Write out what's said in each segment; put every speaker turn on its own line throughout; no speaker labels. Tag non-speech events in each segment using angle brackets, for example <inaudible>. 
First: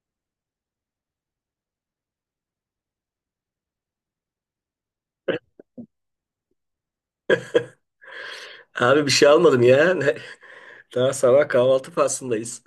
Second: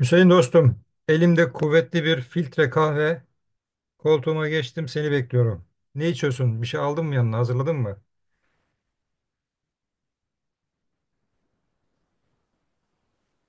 Hüseyin dostum, elimde kuvvetli bir filtre kahve. Koltuğuma geçtim, seni bekliyorum. Ne içiyorsun? Bir şey aldın mı yanına? Hazırladın mı?
Abi bir şey almadım ya. <laughs> Daha sabah kahvaltı faslındayız.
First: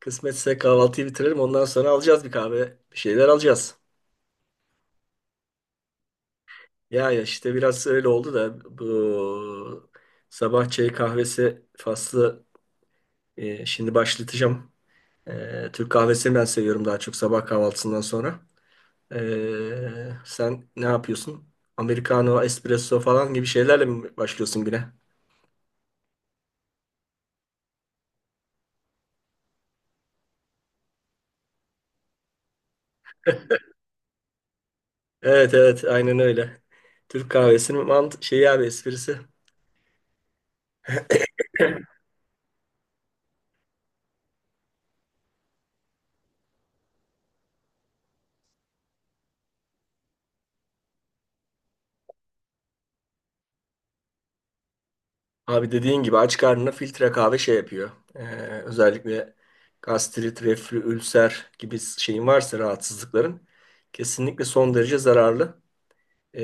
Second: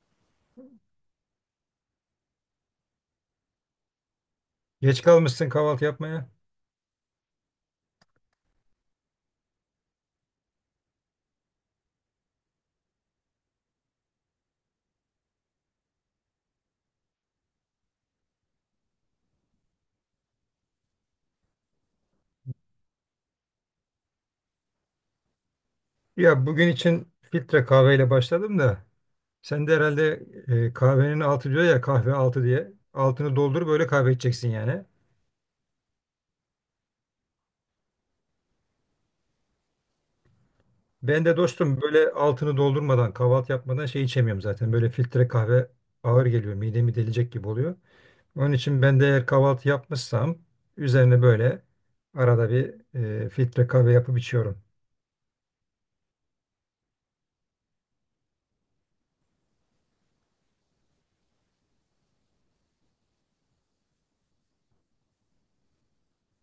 Kısmetse kahvaltıyı bitirelim. Ondan sonra alacağız bir kahve. Bir şeyler alacağız.
Geç kalmışsın kahvaltı yapmaya.
Ya işte biraz öyle oldu da bu sabah çay kahvesi faslı şimdi başlatacağım. E, Türk kahvesini ben seviyorum daha çok sabah kahvaltısından sonra. E, sen ne yapıyorsun? Americano, espresso falan gibi şeylerle mi başlıyorsun güne?
Ya bugün için filtre kahveyle başladım da sen de herhalde kahvenin altı diyor ya kahve altı diye. Altını doldur böyle kahve içeceksin yani.
Evet, aynen öyle. Türk kahvesinin mant şeyi abi esprisi.
Ben de dostum böyle altını doldurmadan kahvaltı yapmadan şey içemiyorum zaten. Böyle filtre kahve ağır geliyor. Midemi delecek gibi oluyor. Onun için ben de eğer kahvaltı yapmışsam üzerine böyle arada bir filtre kahve yapıp içiyorum.
Abi dediğin gibi aç karnına filtre kahve şey yapıyor. Özellikle gastrit, reflü, ülser gibi şeyin varsa rahatsızlıkların kesinlikle son derece zararlı. Ee,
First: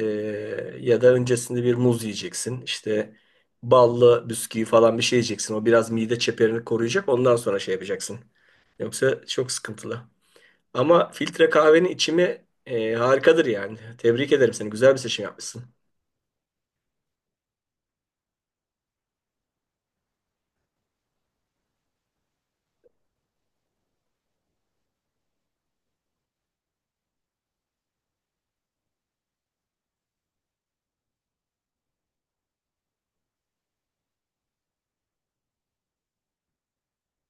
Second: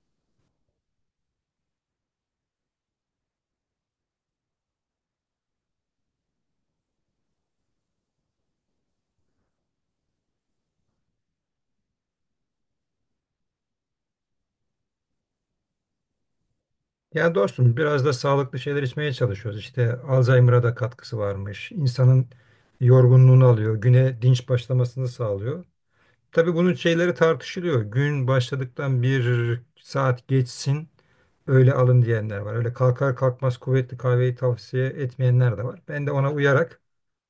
Ya da öncesinde bir muz yiyeceksin. İşte ballı bisküvi falan bir şey yiyeceksin. O biraz mide çeperini koruyacak. Ondan sonra şey yapacaksın. Yoksa çok sıkıntılı. Ama filtre kahvenin içimi harikadır yani. Tebrik ederim seni. Güzel bir seçim yapmışsın.
Yani dostum biraz da sağlıklı şeyler içmeye çalışıyoruz. İşte Alzheimer'a da katkısı varmış. İnsanın yorgunluğunu alıyor. Güne dinç başlamasını sağlıyor. Tabii bunun şeyleri tartışılıyor. Gün başladıktan bir saat geçsin öyle alın diyenler var. Öyle kalkar kalkmaz kuvvetli kahveyi tavsiye etmeyenler de var. Ben de ona uyarak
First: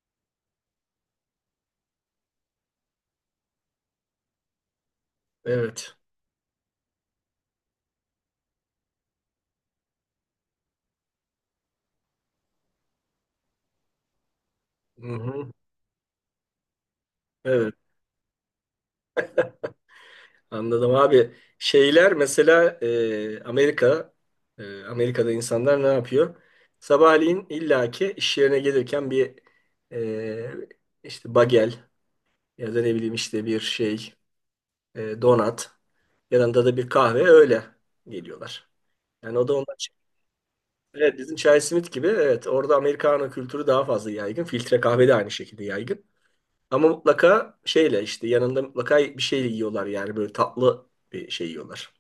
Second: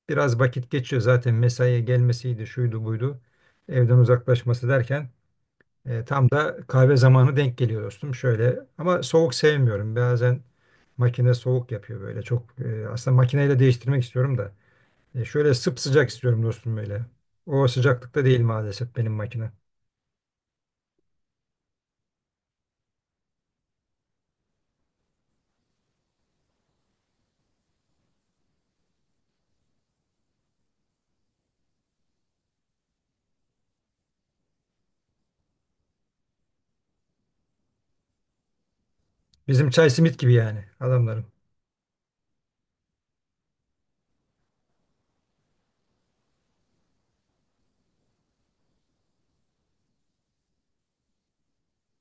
biraz vakit geçiyor zaten mesaiye gelmesiydi, şuydu buydu. Evden uzaklaşması derken
Evet.
tam da kahve zamanı denk geliyor dostum. Şöyle ama soğuk sevmiyorum. Bazen makine soğuk yapıyor böyle çok. Aslında makineyle değiştirmek istiyorum da.
Hı hı.
Şöyle sıcak istiyorum dostum böyle. O
Evet.
sıcaklıkta değil maalesef benim makine.
Anladım abi. Şeyler mesela Amerika Amerika'da insanlar ne yapıyor? Sabahleyin illaki iş yerine gelirken bir e, işte bagel ya da ne bileyim işte bir şey donat yanında da bir kahve öyle geliyorlar. Yani o da
Bizim
onlar
çay simit gibi yani
evet
adamların.
bizim Chai Smith gibi, evet, orada Americano kültürü daha fazla yaygın. Filtre kahve de aynı şekilde yaygın. Ama mutlaka şeyle işte yanında mutlaka bir şey yiyorlar yani böyle tatlı bir şey yiyorlar.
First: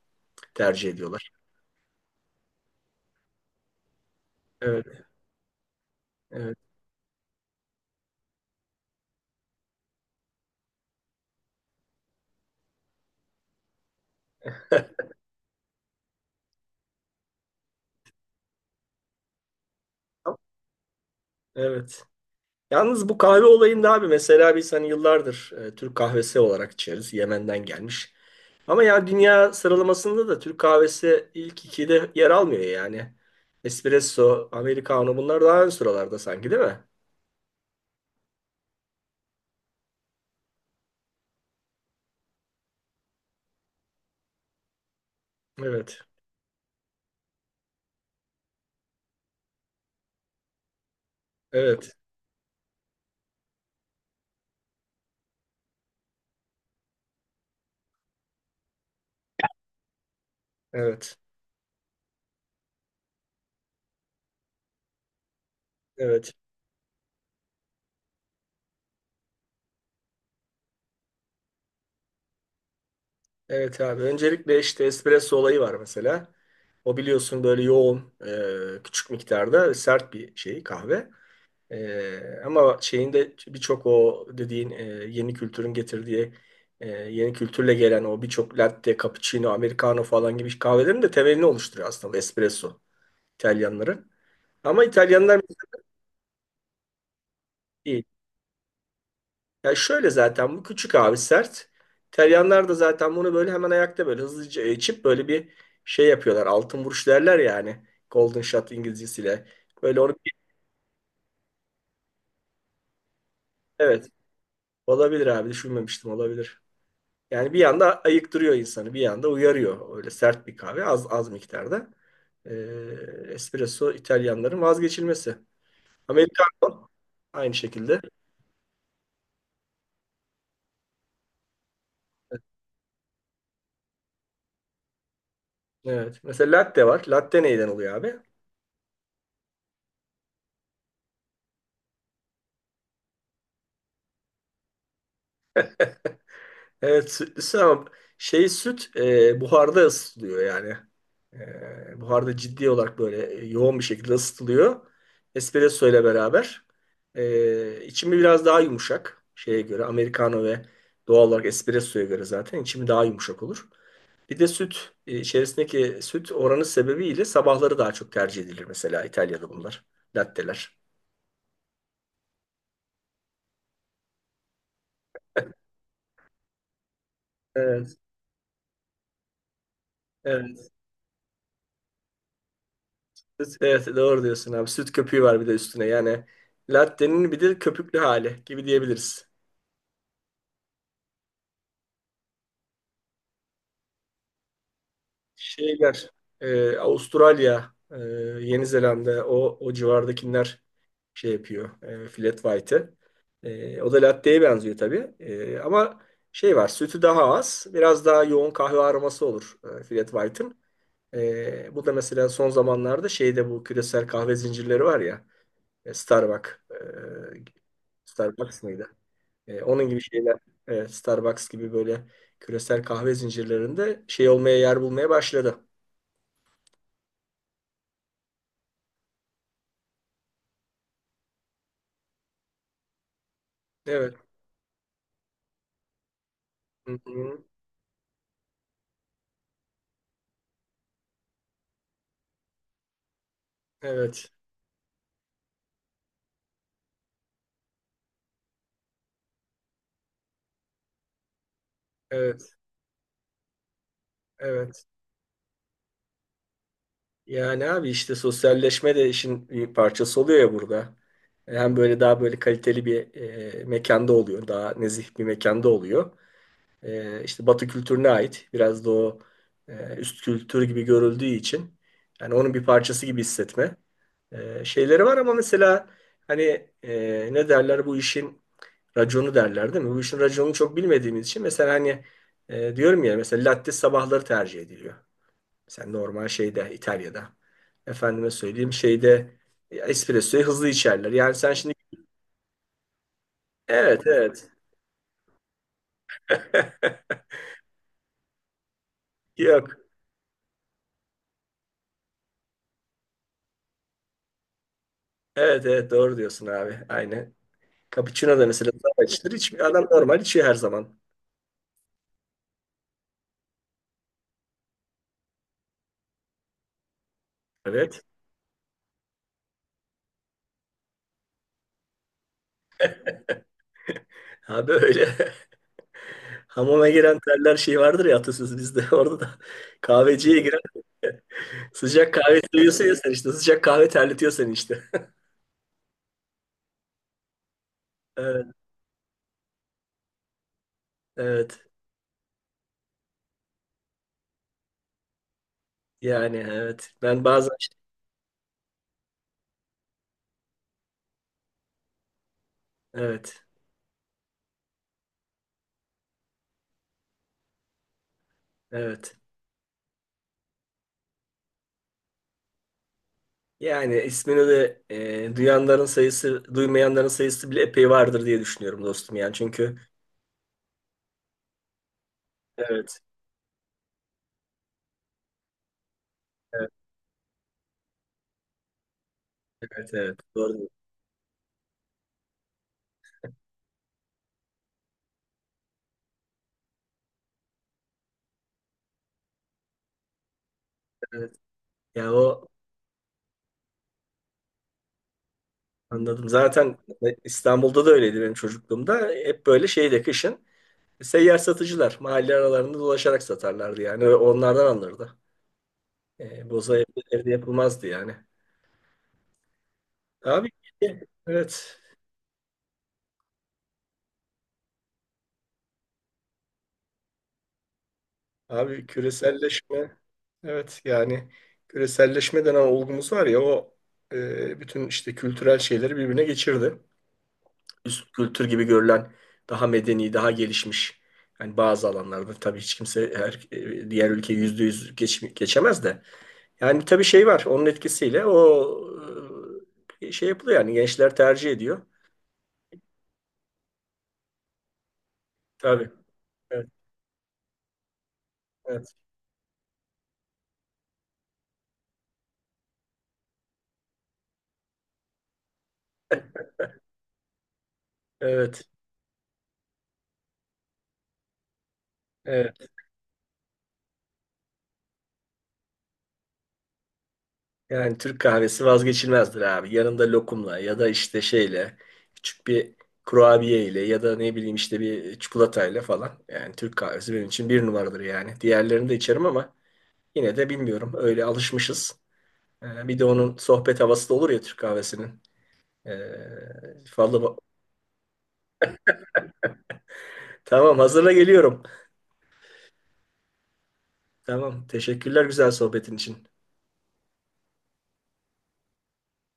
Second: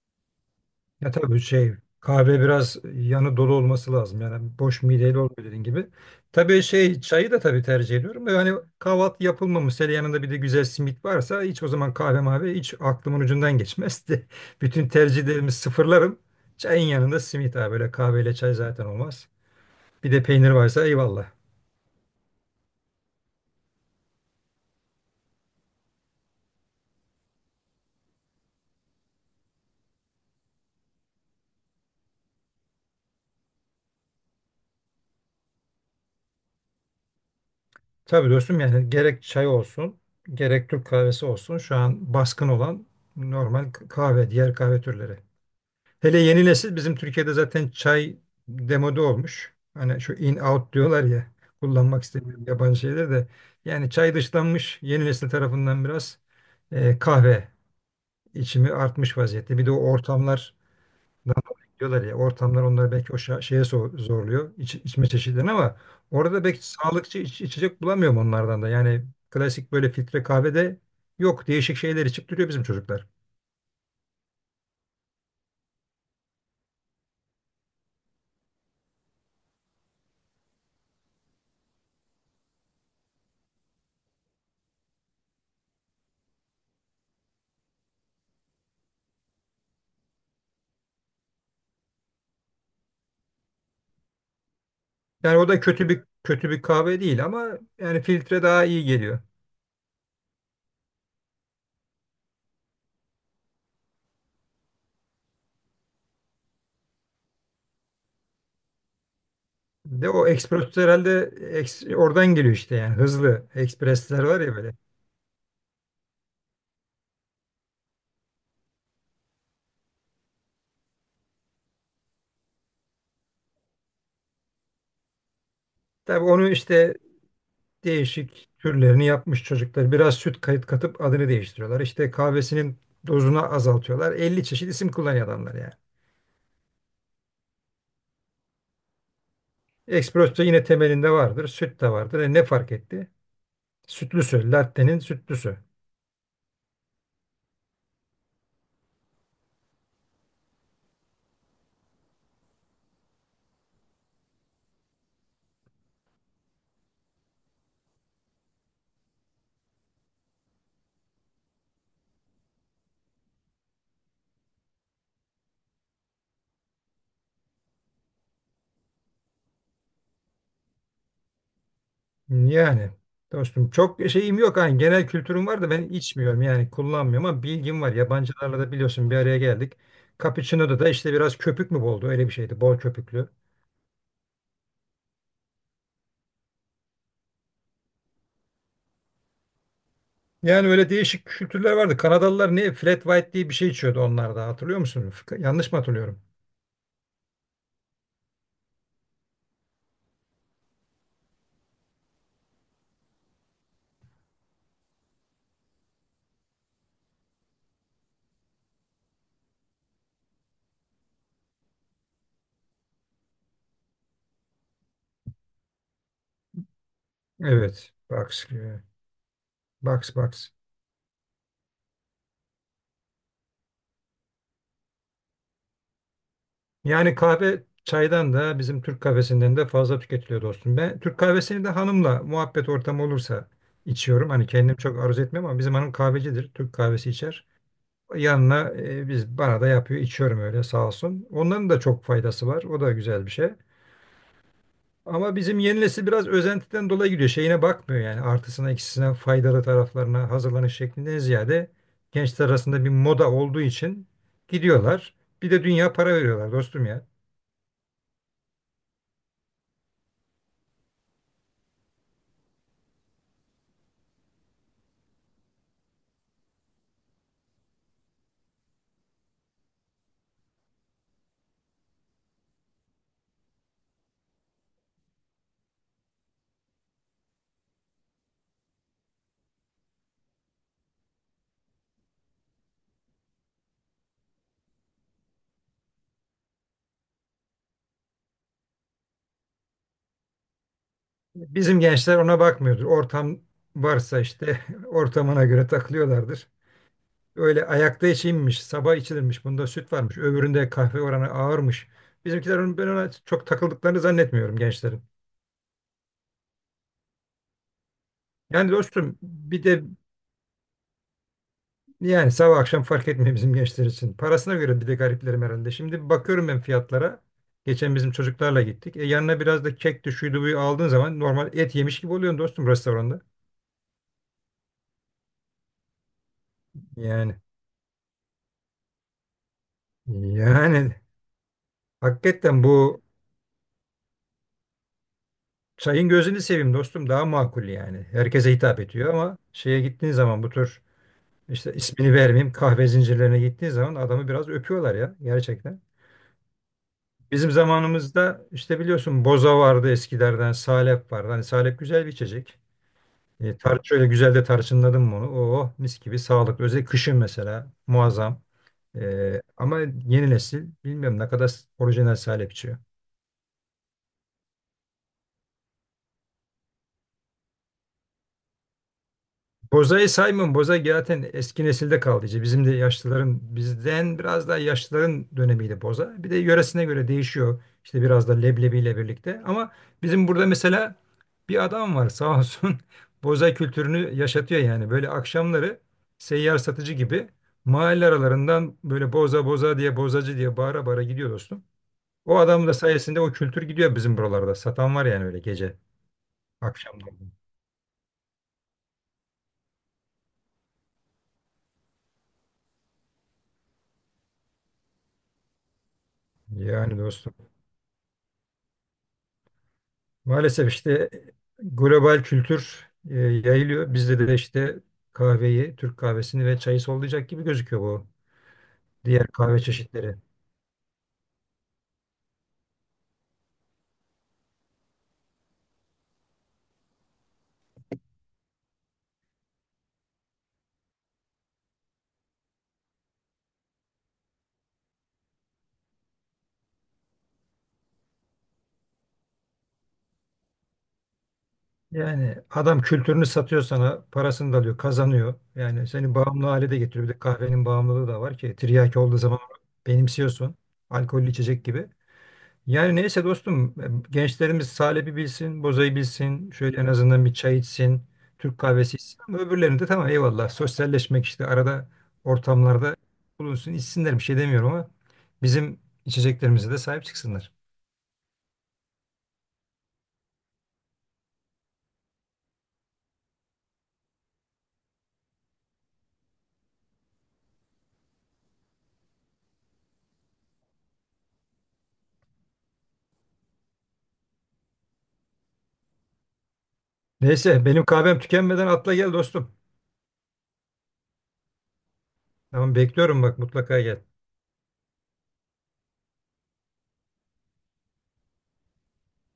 Tercih
Ya
ediyorlar.
tabii şey kahve biraz yanı dolu olması lazım. Yani boş
Evet,
mideyle olmuyor dediğin gibi.
evet.
Tabii şey çayı da tabii tercih ediyorum. Da yani kahvaltı yapılmamış. Hele yanında bir de güzel simit varsa hiç o zaman kahve mavi hiç aklımın ucundan geçmezdi. <laughs> Bütün tercihlerimi sıfırlarım. Çayın yanında simit abi böyle kahveyle çay zaten olmaz. Bir de peynir varsa eyvallah.
Evet. Yalnız bu kahve olayında abi mesela biz hani yıllardır Türk kahvesi olarak içeriz. Yemen'den gelmiş. Ama ya dünya sıralamasında da Türk kahvesi ilk ikide yer almıyor yani. Espresso, Americano bunlar daha ön sıralarda sanki değil mi?
Tabii dostum yani gerek çay olsun gerek Türk kahvesi olsun şu an baskın olan normal kahve diğer kahve türleri.
Evet.
Hele yeni nesil bizim Türkiye'de zaten çay demode olmuş. Hani şu in out diyorlar ya
Evet.
kullanmak istemiyorum yabancı şeyler de. Yani çay dışlanmış yeni nesil tarafından biraz kahve içimi artmış vaziyette. Bir de o ortamlar
Evet.
diyorlar ya ortamlar onları belki o şeye zorluyor içme çeşitlerini ama
Evet.
orada belki sağlıkçı içecek bulamıyorum onlardan da. Yani klasik böyle filtre kahvede yok değişik şeyler içip duruyor bizim çocuklar.
Evet abi. Öncelikle işte espresso olayı var mesela. O biliyorsun böyle yoğun, küçük miktarda sert bir şey kahve. E, ama şeyinde birçok o dediğin yeni kültürün getirdiği yeni kültürle gelen o birçok latte, cappuccino, americano falan gibi kahvelerin de temelini oluşturuyor aslında bu espresso İtalyanların. Ama
Yani
İtalyanlar
o da kötü bir kahve değil ama yani filtre daha iyi geliyor.
ya şöyle zaten bu küçük abi sert. İtalyanlar da zaten bunu böyle hemen ayakta böyle hızlıca içip böyle bir şey yapıyorlar. Altın vuruş derler yani. Golden shot İngilizcesiyle. Böyle
Bir de
onu
o ekspres herhalde oradan geliyor işte yani hızlı
evet,
ekspresler var ya böyle.
olabilir abi, düşünmemiştim, olabilir. Yani bir yanda ayıktırıyor insanı bir yanda uyarıyor. Öyle sert bir kahve az az miktarda. Espresso İtalyanların vazgeçilmesi.
Tabii onu
Americano
işte
aynı şekilde.
değişik türlerini yapmış çocuklar. Biraz süt kayıt katıp adını değiştiriyorlar. İşte kahvesinin dozunu azaltıyorlar. 50 çeşit isim kullanıyor adamlar yani.
Evet. Mesela latte var. Latte neyden oluyor abi?
Espresso yine temelinde vardır. Süt de vardır. E ne fark etti? Sütlüsü. Latte'nin sütlüsü.
Evet, sütlü ama şey süt buharda ısıtılıyor yani. E, buharda ciddi olarak böyle yoğun bir şekilde ısıtılıyor. Espresso ile beraber. E, içimi biraz daha yumuşak şeye göre. Americano ve doğal olarak espressoya göre zaten içimi daha yumuşak olur. Bir de süt içerisindeki süt oranı sebebiyle sabahları daha çok tercih edilir mesela İtalya'da bunlar. Latteler.
Yani dostum çok şeyim yok hani genel kültürüm var da ben içmiyorum yani kullanmıyorum ama bilgim var.
Evet.
Yabancılarla da biliyorsun bir araya geldik.
Evet.
Cappuccino'da da işte biraz köpük mü boldu öyle bir şeydi bol köpüklü.
Süt- evet, doğru diyorsun abi. Süt köpüğü var bir de üstüne. Yani latte'nin bir de köpüklü hali gibi diyebiliriz.
Yani öyle değişik kültürler vardı. Kanadalılar ne flat white diye bir şey içiyordu onlar da hatırlıyor musun? Yanlış mı
Şeyler
hatırlıyorum?
Avustralya, Yeni Zelanda o civardakiler şey yapıyor. E, flat white'ı. E, o da latte'ye benziyor tabii. E, ama şey var, sütü daha az. Biraz daha yoğun kahve aroması olur flat white'ın. E, bu da mesela son zamanlarda şeyde bu küresel kahve zincirleri var ya. E, Starbucks. E,
Evet. Box.
Starbucks mıydı? E, onun gibi
Box
şeyler,
box.
e, Starbucks gibi böyle küresel kahve zincirlerinde şey olmaya yer bulmaya başladı.
Yani kahve çaydan da bizim Türk kahvesinden de fazla tüketiliyor dostum. Ben Türk kahvesini de hanımla muhabbet ortamı olursa
Evet.
içiyorum. Hani kendim çok arzu etmem ama bizim hanım kahvecidir. Türk
Hı
kahvesi
hı.
içer. Yanına biz bana da yapıyor. İçiyorum öyle sağ olsun. Onların da çok faydası var. O da güzel bir şey.
Evet.
Ama bizim yeni nesil biraz özentiden dolayı gidiyor. Şeyine bakmıyor yani artısına eksisine faydalı taraflarına hazırlanış şeklinden ziyade gençler
Evet.
arasında bir moda olduğu için
Evet.
gidiyorlar. Bir de dünya para veriyorlar dostum ya.
Yani abi işte sosyalleşme de işin bir parçası oluyor ya burada. Hem böyle daha böyle kaliteli bir mekanda oluyor. Daha nezih bir mekanda oluyor. E, işte Batı kültürüne ait. Biraz da o üst kültür gibi görüldüğü için yani onun bir parçası gibi hissetme şeyleri var ama mesela hani ne derler bu işin raconu derler değil mi? Bu işin raconunu çok bilmediğimiz için mesela hani diyorum ya mesela latte sabahları tercih ediliyor. Mesela normal şeyde İtalya'da efendime söyleyeyim şeyde espressoyu hızlı içerler. Yani sen şimdi
Bizim gençler ona bakmıyordur. Ortam
evet
varsa
evet
işte <laughs> ortamına göre takılıyorlardır.
<laughs>
Öyle ayakta içilmiş, sabah içilirmiş, bunda
yok.
süt varmış, öbüründe kahve oranı ağırmış. Bizimkiler ben ona çok takıldıklarını zannetmiyorum gençlerin.
Evet, doğru diyorsun abi. Aynen. Cappuccino da mesela
Yani
zam
dostum
içilir. Hiç,
bir de
adam normal içiyor her zaman.
yani sabah akşam fark etmiyor bizim gençler için. Parasına göre bir de gariplerim herhalde. Şimdi bakıyorum ben fiyatlara. Geçen
Evet.
bizim çocuklarla gittik. E yanına biraz da kek de şuydu buyu aldığın zaman normal et yemiş gibi oluyorsun dostum restoranda.
Ha böyle. <laughs> Hamama giren
Yani
terler şey vardır ya atasözü bizde. <laughs> Orada da kahveciye giren
yani
sıcak kahve
hakikaten bu
seviyorsun ya sen işte. Sıcak kahve terletiyor seni işte. <laughs>
çayın gözünü seveyim dostum daha makul yani.
Evet,
Herkese hitap ediyor ama şeye gittiğin zaman bu tür
evet.
işte ismini vermeyeyim kahve zincirlerine gittiğin zaman adamı biraz öpüyorlar ya gerçekten.
Yani evet. Ben
Bizim
bazen
zamanımızda işte biliyorsun boza vardı eskilerden, salep vardı. Hani salep güzel bir içecek.
evet,
E, tar Şöyle güzel de tarçınladım bunu. Oo mis gibi sağlıklı. Özellikle kışın mesela muazzam.
evet.
Ama yeni nesil bilmiyorum ne kadar orijinal salep içiyor.
Yani ismini de duyanların sayısı, duymayanların sayısı bile epey vardır diye düşünüyorum dostum yani. Çünkü
Boza'yı saymıyorum. Boza zaten eski nesilde kaldı. İşte bizim de
evet,
yaşlıların, bizden biraz daha yaşlıların dönemiydi Boza. Bir de
evet,
yöresine göre değişiyor. İşte biraz da leblebiyle birlikte. Ama
evet, evet.
bizim burada
Doğru.
mesela bir adam var sağ olsun. <laughs> Boza kültürünü yaşatıyor yani. Böyle akşamları seyyar satıcı gibi mahalle aralarından böyle boza boza diye bozacı diye bağıra bağıra gidiyor
Evet.
dostum.
Ya
O
o
adam da sayesinde o kültür gidiyor bizim buralarda. Satan var yani öyle gece
anladım. Zaten
akşamları.
İstanbul'da da öyleydi benim çocukluğumda. Hep böyle şeyde kışın seyyar satıcılar mahalle aralarında dolaşarak satarlardı yani. Ve onlardan alınırdı. E, boza
Yani
evde
dostum.
yapılmazdı yani. Abi
Maalesef işte
evet.
global kültür yayılıyor. Bizde de işte kahveyi, Türk kahvesini ve çayı sollayacak gibi gözüküyor bu
Abi
diğer kahve
küreselleşme
çeşitleri.
evet yani küreselleşme denen olgumuz var ya o bütün işte kültürel şeyleri birbirine geçirdi. Üst kültür gibi görülen, daha medeni, daha gelişmiş. Yani bazı alanlarda tabii hiç kimse her, diğer ülke yüzde yüz geçemez de. Yani tabii şey var onun etkisiyle o şey yapılıyor yani gençler tercih ediyor.
Yani adam kültürünü satıyor sana, parasını da alıyor, kazanıyor. Yani
Tabii.
seni bağımlı
Evet.
hale de getiriyor. Bir de kahvenin bağımlılığı da var ki
Evet.
tiryaki olduğu zaman benimsiyorsun. Alkollü içecek gibi. Yani neyse dostum gençlerimiz Salep'i bilsin, Boza'yı bilsin, şöyle en azından bir çay içsin, Türk
Evet.
kahvesi içsin ama öbürlerini de tamam eyvallah sosyalleşmek işte arada
Evet.
ortamlarda bulunsun içsinler bir şey demiyorum ama bizim içeceklerimize de sahip çıksınlar.
Yani Türk kahvesi vazgeçilmezdir abi. Yanında lokumla ya da işte şeyle küçük bir kurabiye ya da ne bileyim işte bir çikolatayla falan. Yani Türk kahvesi benim için bir numaradır yani. Diğerlerini de içerim ama yine de bilmiyorum. Öyle alışmışız. Bir de onun sohbet havası da olur ya Türk kahvesinin. Fazla...
Neyse benim kahvem tükenmeden atla gel dostum.
Tamam, hazırla geliyorum.
Tamam bekliyorum bak mutlaka gel.
Tamam. Teşekkürler güzel sohbetin için.